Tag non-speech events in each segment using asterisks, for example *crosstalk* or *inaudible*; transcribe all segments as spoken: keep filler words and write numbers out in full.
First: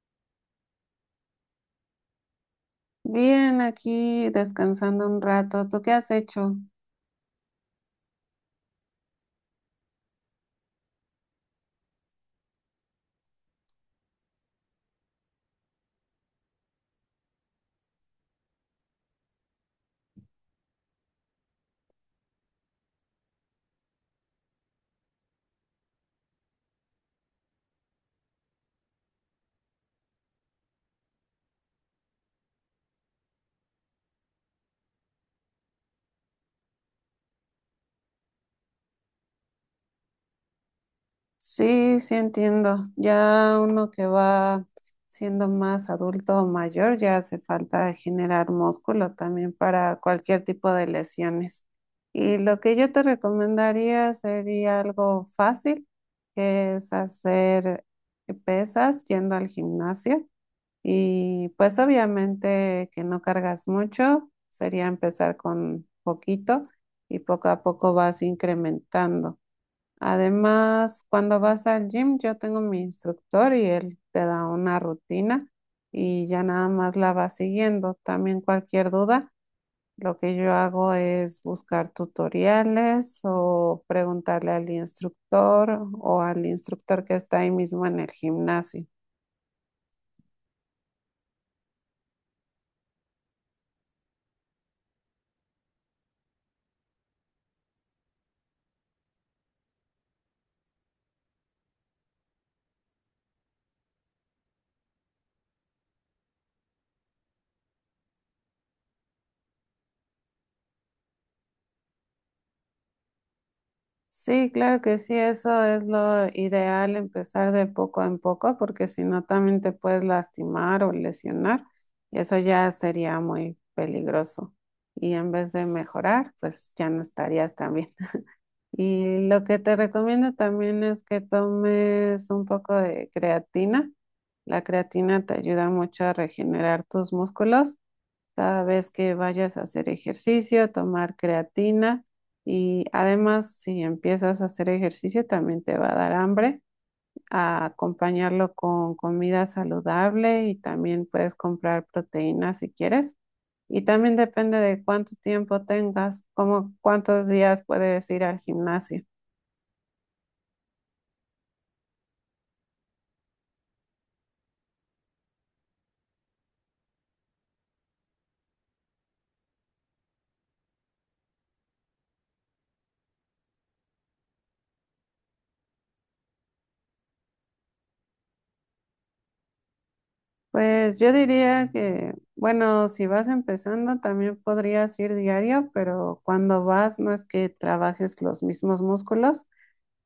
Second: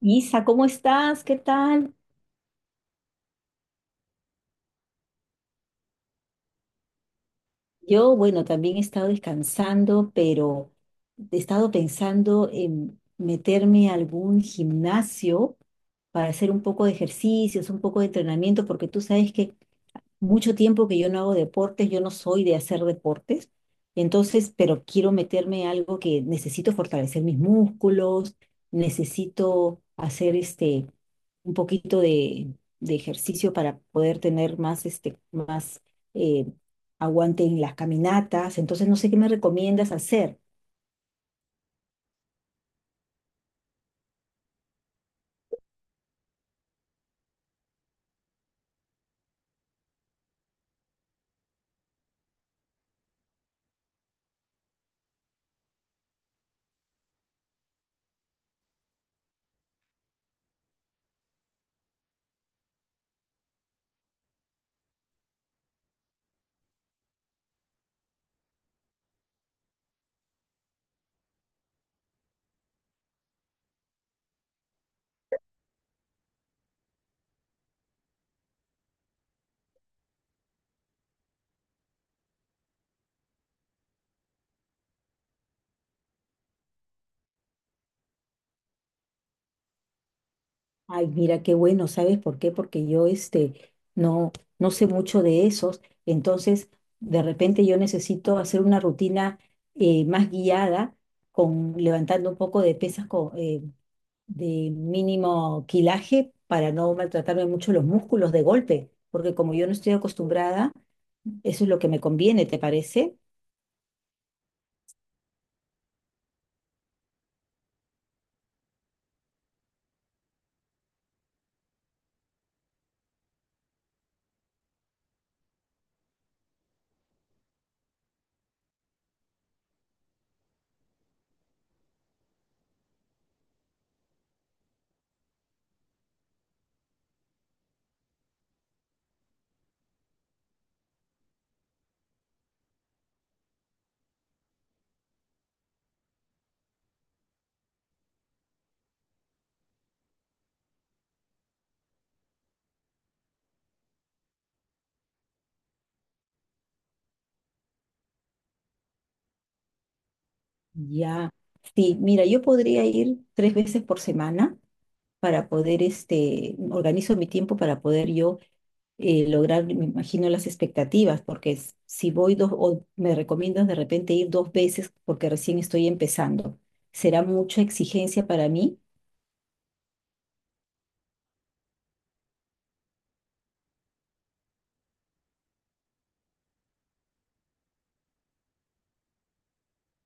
Isa, ¿cómo estás? ¿Qué tal? Bien, aquí descansando un rato. ¿Tú qué has hecho? Yo, bueno, también he estado descansando, pero he estado pensando en meterme a algún gimnasio para hacer un poco de ejercicios, un poco de entrenamiento, porque tú sabes que mucho tiempo que yo no hago deportes, yo no soy de hacer deportes, entonces, pero quiero meterme algo que necesito fortalecer mis músculos, necesito hacer este un poquito de, de ejercicio para poder tener más este más eh, aguante en las caminatas, entonces no sé qué me recomiendas hacer. Sí, sí entiendo. Ya uno que va siendo más adulto o mayor, ya hace falta generar músculo también para cualquier tipo de lesiones. Y lo que yo te recomendaría sería algo fácil, que es hacer pesas yendo al gimnasio. Y pues obviamente que no cargas mucho, sería empezar con poquito y poco a poco vas incrementando. Además, cuando vas al gym, yo tengo mi instructor y él te da una rutina y ya nada más la vas siguiendo. También cualquier duda, lo que yo hago es buscar tutoriales o preguntarle al instructor o al instructor que está ahí mismo en el gimnasio. Ay, mira qué bueno, ¿sabes por qué? Porque yo este no no sé mucho de esos, entonces de repente yo necesito hacer una rutina eh, más guiada con levantando un poco de pesas co- eh, de mínimo quilaje para no maltratarme mucho los músculos de golpe, porque como yo no estoy acostumbrada, eso es lo que me conviene, ¿te parece? Sí, claro que sí, eso es lo ideal, empezar de poco en poco, porque si no también te puedes lastimar o lesionar, y eso ya sería muy peligroso. Y en vez de mejorar, pues ya no estarías tan bien. *laughs* Y lo que te recomiendo también es que tomes un poco de creatina. La creatina te ayuda mucho a regenerar tus músculos cada vez que vayas a hacer ejercicio, tomar creatina y además si empiezas a hacer ejercicio también te va a dar hambre, a acompañarlo con comida saludable y también puedes comprar proteínas si quieres. Y también depende de cuánto tiempo tengas, como cuántos días puedes ir al gimnasio. Ya. Sí, mira, yo podría ir tres veces por semana para poder este organizo mi tiempo para poder yo eh, lograr, me imagino, las expectativas, porque s- si voy dos, o me recomiendas de repente ir dos veces porque recién estoy empezando, será mucha exigencia para mí. Pues yo diría que, bueno, si vas empezando también podrías ir diario, pero cuando vas no es que trabajes los mismos músculos.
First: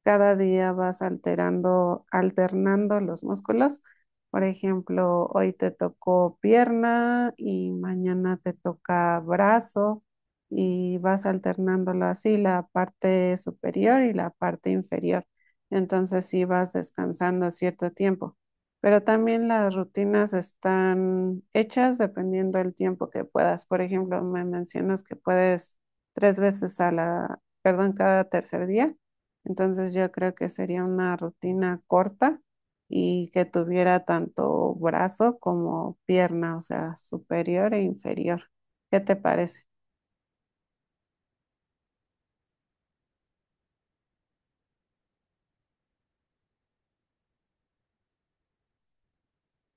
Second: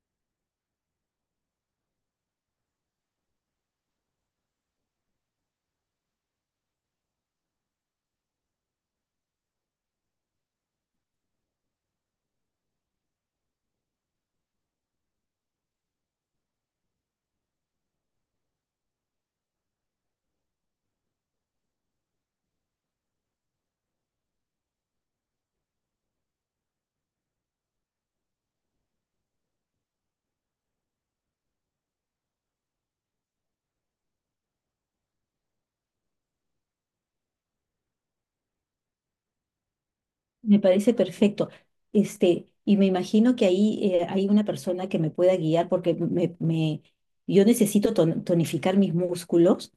Cada día vas alterando, alternando los músculos. Por ejemplo, hoy te tocó pierna y mañana te toca brazo y vas alternándolo así, la parte superior y la parte inferior. Entonces sí vas descansando cierto tiempo. Pero también las rutinas están hechas dependiendo del tiempo que puedas. Por ejemplo, me mencionas que puedes tres veces a la, perdón, cada tercer día. Entonces yo creo que sería una rutina corta y que tuviera tanto brazo como pierna, o sea, superior e inferior. ¿Qué te parece? Me parece perfecto. Este, y me imagino que ahí eh, hay una persona que me pueda guiar porque me, me- yo necesito ton- tonificar mis músculos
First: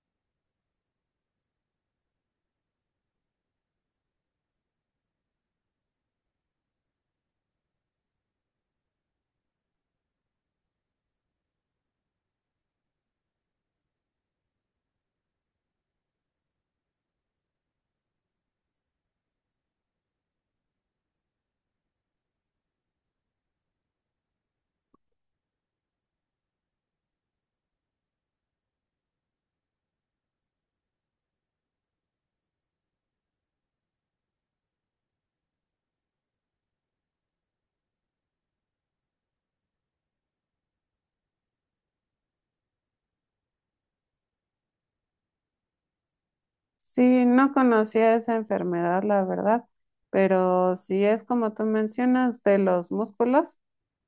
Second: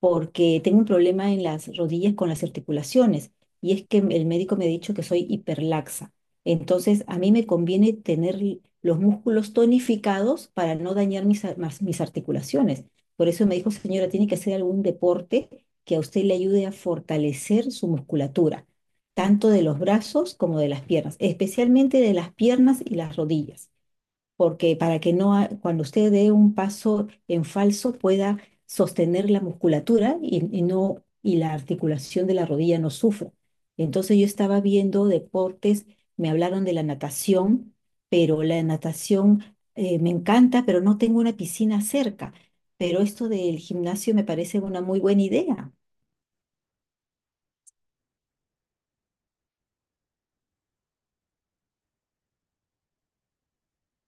porque tengo un problema en las rodillas con las articulaciones y es que el médico me ha dicho que soy hiperlaxa. Entonces, a mí me conviene tener l- los músculos tonificados para no dañar mis, ar- mas- mis articulaciones. Por eso me dijo, señora, tiene que hacer algún deporte que a usted le ayude a fortalecer su musculatura, tanto de los brazos como de las piernas, especialmente de las piernas y las rodillas porque para que no, ha- cuando usted dé un paso en falso pueda sostener la musculatura y, y no, y la articulación de la rodilla no sufra. Entonces yo estaba viendo deportes, me hablaron de la natación, pero la natación eh, me encanta, pero no tengo una piscina cerca. Pero esto del gimnasio me parece una muy buena idea. Sí, no conocía esa enfermedad, la verdad, pero sí es como tú mencionas, de los músculos,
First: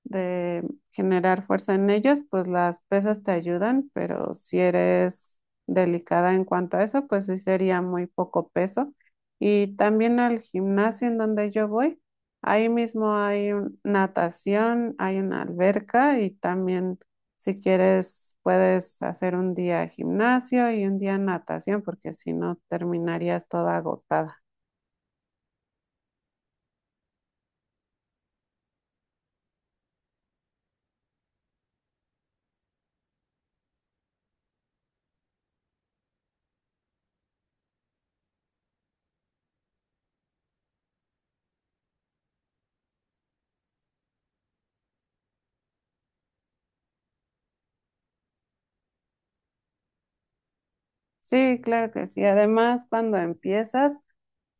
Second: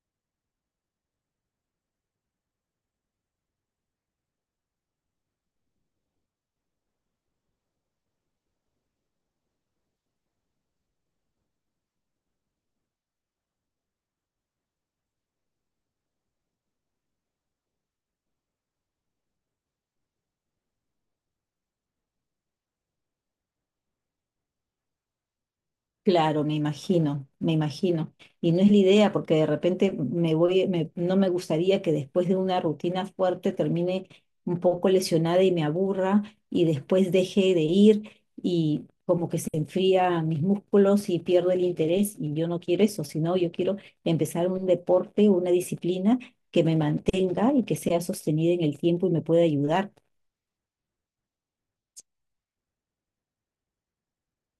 de generar fuerza en ellos, pues las pesas te ayudan, pero si eres delicada en cuanto a eso, pues sí sería muy poco peso. Y también al gimnasio en donde yo voy, ahí mismo hay un- natación, hay una alberca y también si quieres, puedes hacer un día gimnasio y un día natación, porque si no, terminarías toda agotada. Claro, me imagino, me imagino. Y no es la idea, porque de repente me voy, me- no me gustaría que después de una rutina fuerte termine un poco lesionada y me aburra y después deje de ir y como que se enfría mis músculos y pierdo el interés y yo no quiero eso, sino yo quiero empezar un deporte, una disciplina que me mantenga y que sea sostenida en el tiempo y me pueda ayudar. Sí, claro que sí. Además, cuando empiezas,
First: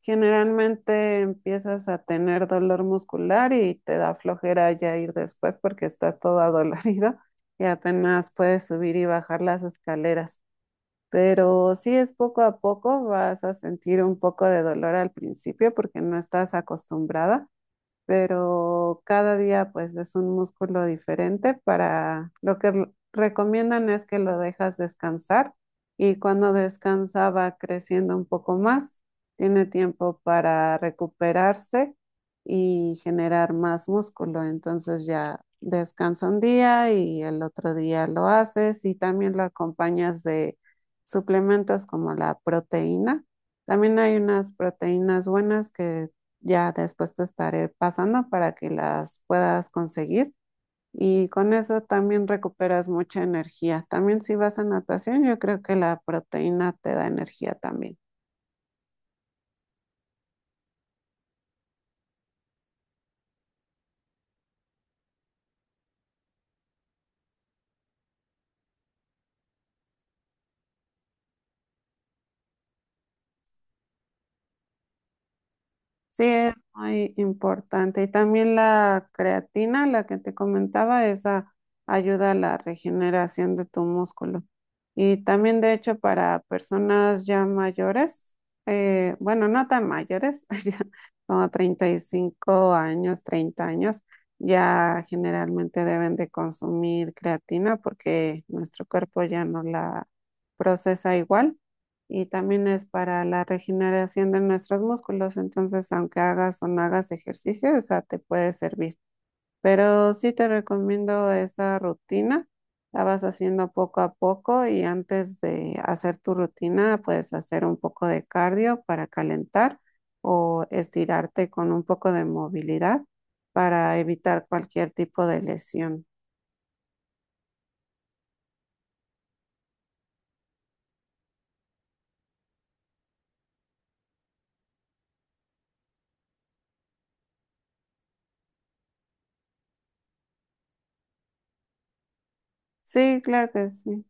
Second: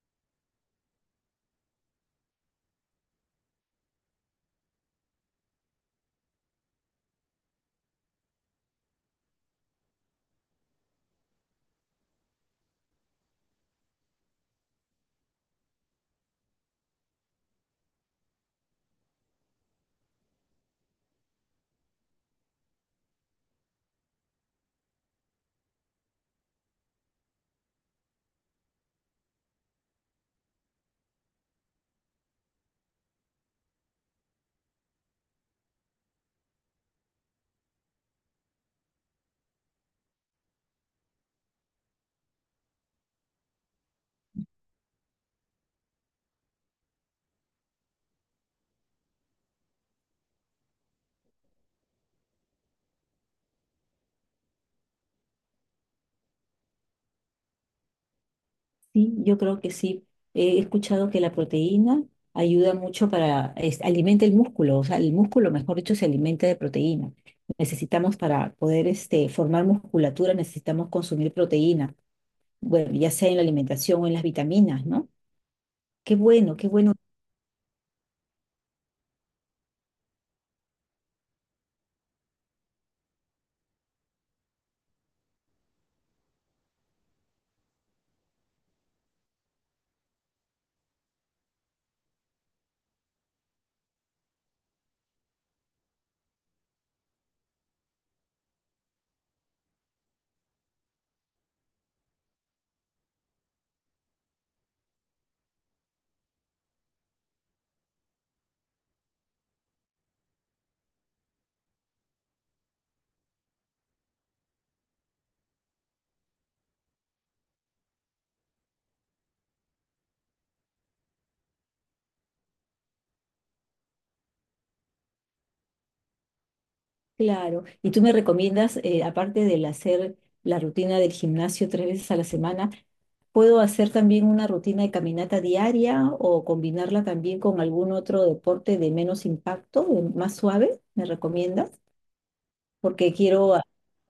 generalmente empiezas a tener dolor muscular y te da flojera ya ir después porque estás toda dolorido *laughs* y apenas puedes subir y bajar las escaleras. Pero sí es poco a poco, vas a sentir un poco de dolor al principio porque no estás acostumbrada, pero cada día pues es un músculo diferente. Para lo que r- recomiendan es que lo dejas descansar y cuando descansa va creciendo un poco más, tiene tiempo para recuperarse y generar más músculo, entonces ya descansa un día y el otro día lo haces y también lo acompañas de suplementos como la proteína. También hay unas proteínas buenas que ya después te estaré pasando para que las puedas conseguir y con eso también recuperas mucha energía. También si vas a natación, yo creo que la proteína te da energía también. Sí, yo creo que sí. He escuchado que la proteína ayuda mucho para, es- alimenta el músculo, o sea, el músculo, mejor dicho, se alimenta de proteína. Necesitamos para poder este, formar musculatura, necesitamos consumir proteína, bueno, ya sea en la alimentación o en las vitaminas, ¿no? Qué Sí, es bueno, qué bueno, muy importante. Y también la creatina, la que te comentaba, esa ayuda a la regeneración de tu músculo. Y también, de hecho, para personas ya mayores, eh, bueno, no tan mayores, *laughs* ya como treinta y cinco años, treinta años, ya generalmente deben de consumir creatina porque nuestro cuerpo ya no la procesa igual y también es para la regeneración de nuestros músculos. Entonces, aunque hagas o no hagas ejercicio, esa te puede servir. Pero sí te recomiendo esa rutina. La vas haciendo poco a poco y antes de hacer tu rutina, puedes hacer un poco de cardio para calentar o estirarte con un poco de movilidad para evitar cualquier tipo de lesión. claro. Y tú me recomiendas, eh, aparte del hacer la rutina del gimnasio tres veces a la semana, puedo hacer también una rutina de caminata diaria o combinarla también con algún otro deporte de menos impacto, de más suave, ¿me recomiendas? Porque Sí, claro quiero a- que sí.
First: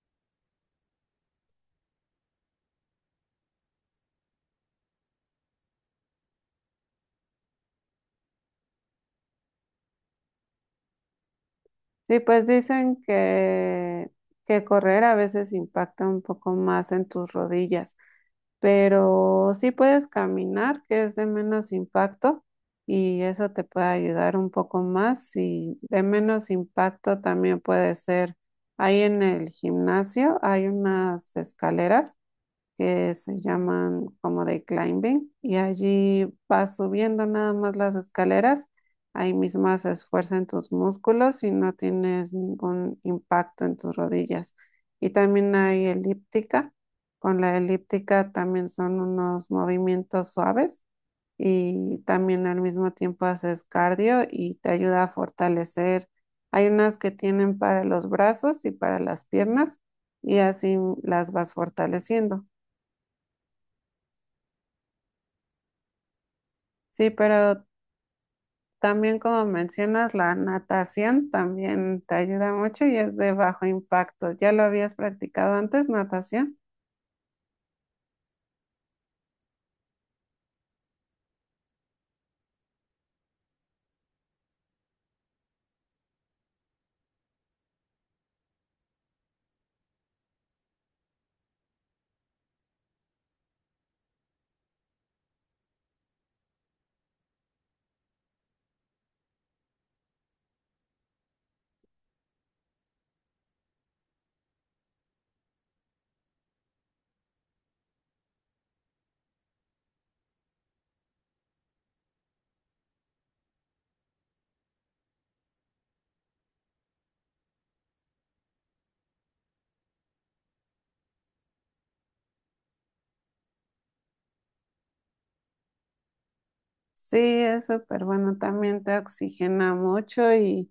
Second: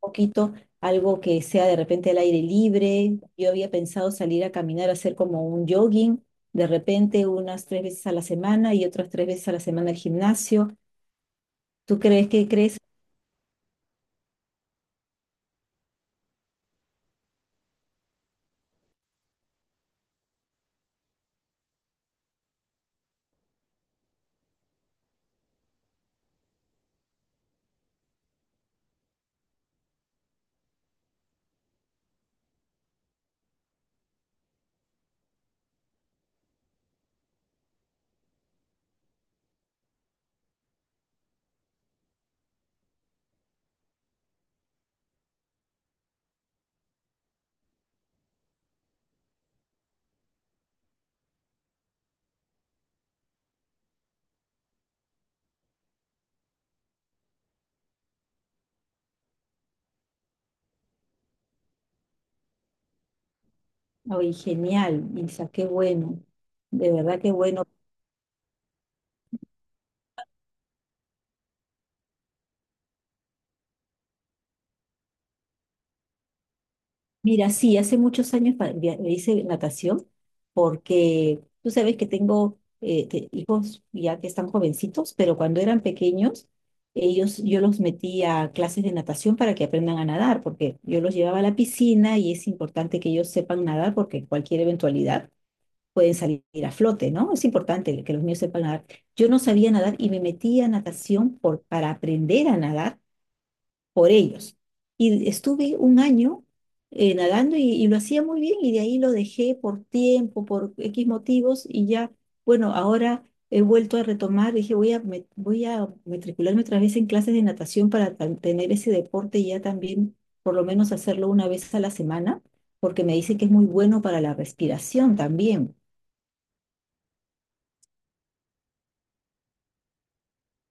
un poquito algo que sea de repente al aire libre. Yo había pensado salir a caminar, hacer como un jogging, de repente unas tres veces a la semana y otras tres veces a la semana al gimnasio. ¿Tú Sí, crees pues que crees? dicen que, que, correr a veces impacta un poco más en tus rodillas, pero sí puedes caminar, que es de menos impacto, y eso te puede ayudar un poco más. Y de menos impacto también puede ser, ahí en el gimnasio hay unas escaleras que se llaman como de climbing y allí vas subiendo nada más las escaleras, ahí mismo se esfuerzan tus músculos y no tienes ningún impacto en tus rodillas. Y también hay elíptica, con la elíptica también son unos movimientos suaves y también al mismo tiempo haces cardio y te ayuda a fortalecer. Hay unas que tienen para los brazos y para las piernas y así las vas fortaleciendo. Ay, genial, Isa, qué bueno. De Sí, verdad qué pero bueno. también como mencionas, la natación también te ayuda mucho y es de bajo impacto. ¿Ya lo habías practicado antes, natación? Mira, sí, hace muchos años pa- via- hice natación porque tú sabes que tengo eh, te- hijos ya que están jovencitos, pero cuando eran pequeños, ellos, yo los metí a clases de natación para que aprendan a nadar, porque yo los llevaba a la piscina y es importante que ellos sepan nadar porque cualquier eventualidad pueden salir a flote, ¿no? Es importante que los niños sepan nadar. Yo no sabía nadar y me metí a natación por, para aprender a nadar por ellos. Y estuve un año eh, nadando y, y lo hacía muy bien y de ahí lo dejé por tiempo, por equis motivos y ya, bueno, ahora he vuelto a retomar, dije voy a, me- voy a matricularme otra vez en clases de natación para tan- tener ese deporte y ya también por lo menos hacerlo una vez a la semana, porque me dice que es muy bueno para la respiración también. Sí, es súper bueno, también te oxigena mucho y,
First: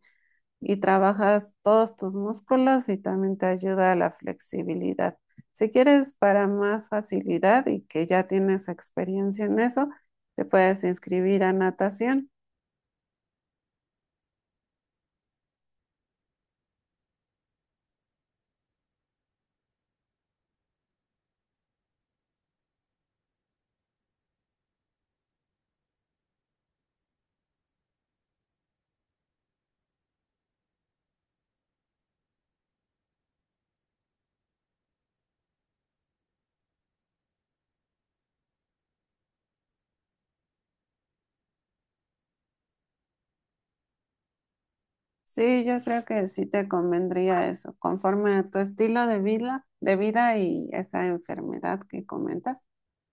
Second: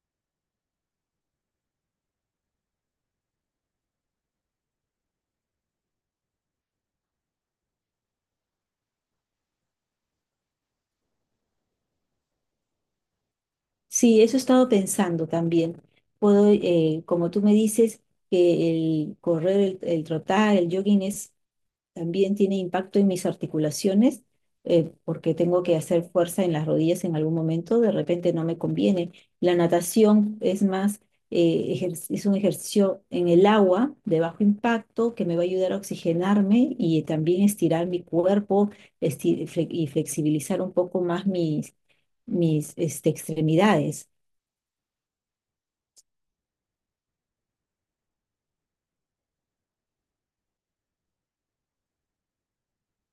y trabajas todos tus músculos y también te ayuda a la flexibilidad. Si quieres para más facilidad y que ya tienes experiencia en eso, te puedes inscribir a natación. Sí, eso he estado pensando también. Puedo, eh, como tú me dices, que el correr, el, el trotar, el jogging es también tiene impacto en mis articulaciones eh, porque tengo que hacer fuerza en las rodillas en algún momento, de repente no me conviene. La natación es más, eh, ejer- es un ejercicio en el agua de bajo impacto que me va a ayudar a oxigenarme y también estirar mi cuerpo esti- fle- y flexibilizar un poco más mis, mis este, extremidades. Sí, yo creo que sí te convendría eso, conforme a tu estilo de vida, de vida y esa enfermedad que comentas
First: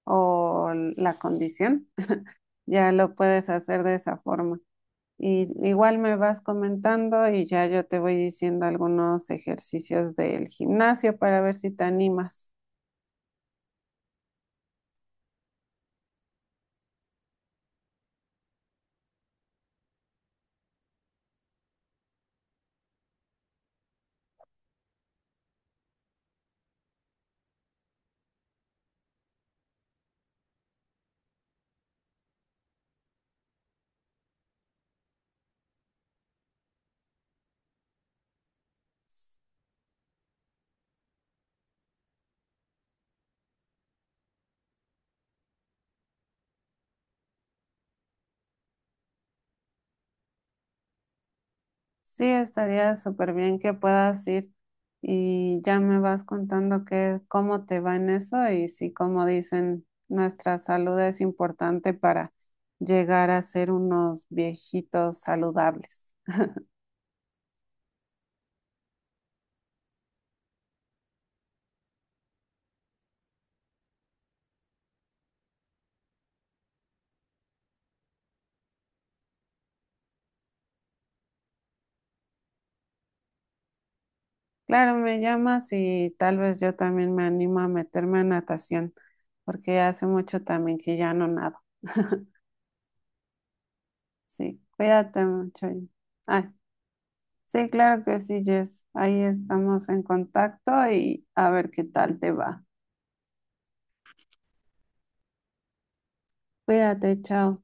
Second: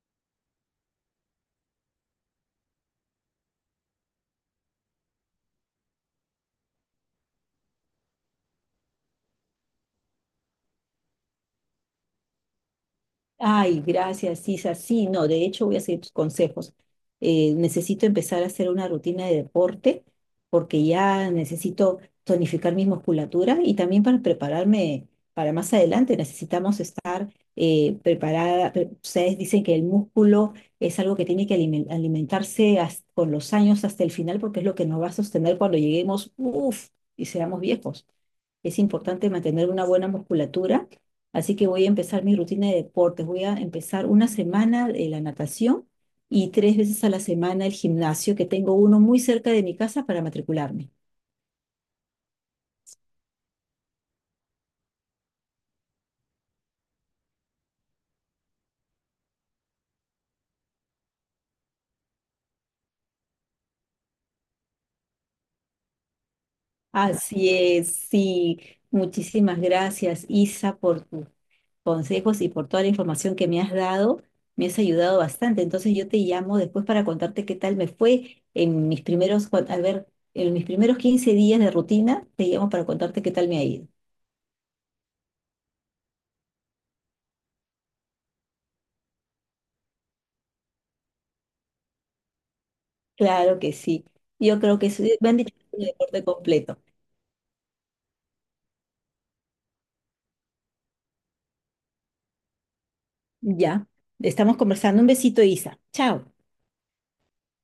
o la condición, *laughs* ya lo puedes hacer de esa forma. Y igual me vas comentando y ya yo te voy diciendo algunos ejercicios del gimnasio para ver si te animas. Ay, gracias, Isa. Sí, no, de hecho voy a seguir tus consejos. Eh, necesito empezar a hacer una rutina de deporte porque ya necesito tonificar mi musculatura y también para prepararme para más adelante necesitamos estar eh, preparada. pre- Ustedes dicen que el músculo es algo que tiene que alimen- alimentarse has- con los años hasta el final porque es lo que nos va a sostener cuando lleguemos, uff, y seamos viejos. Es importante mantener una buena musculatura. Así que voy a empezar mi rutina de deportes. Voy a empezar una semana de la natación y tres veces a la semana el gimnasio, que tengo uno muy cerca de mi casa para matricularme. Sí, estaría súper bien que puedas ir y ya me vas contando que, cómo te va en eso y si, como dicen, nuestra salud es importante para llegar a ser unos viejitos saludables. Así es, sí. Muchísimas gracias, Isa, por tus consejos y por toda la información que me has dado. Me has ayudado bastante. Entonces yo te llamo después para contarte qué tal me fue en mis primeros, cua- a ver, en mis primeros quince días de rutina, te llamo para contarte qué tal me ha ido. Claro, me llamas y tal vez yo también me animo a meterme a natación, porque hace mucho también que ya no nado. *laughs* Claro que sí. Sí, Yo creo que sí. cuídate Me han dicho que mucho. es un y- deporte Ay, completo. sí, claro que sí, Jess. Ahí estamos en contacto y a ver qué tal te va. Ya. Estamos conversando. Un besito, Isa. Chao. Cuídate, chao.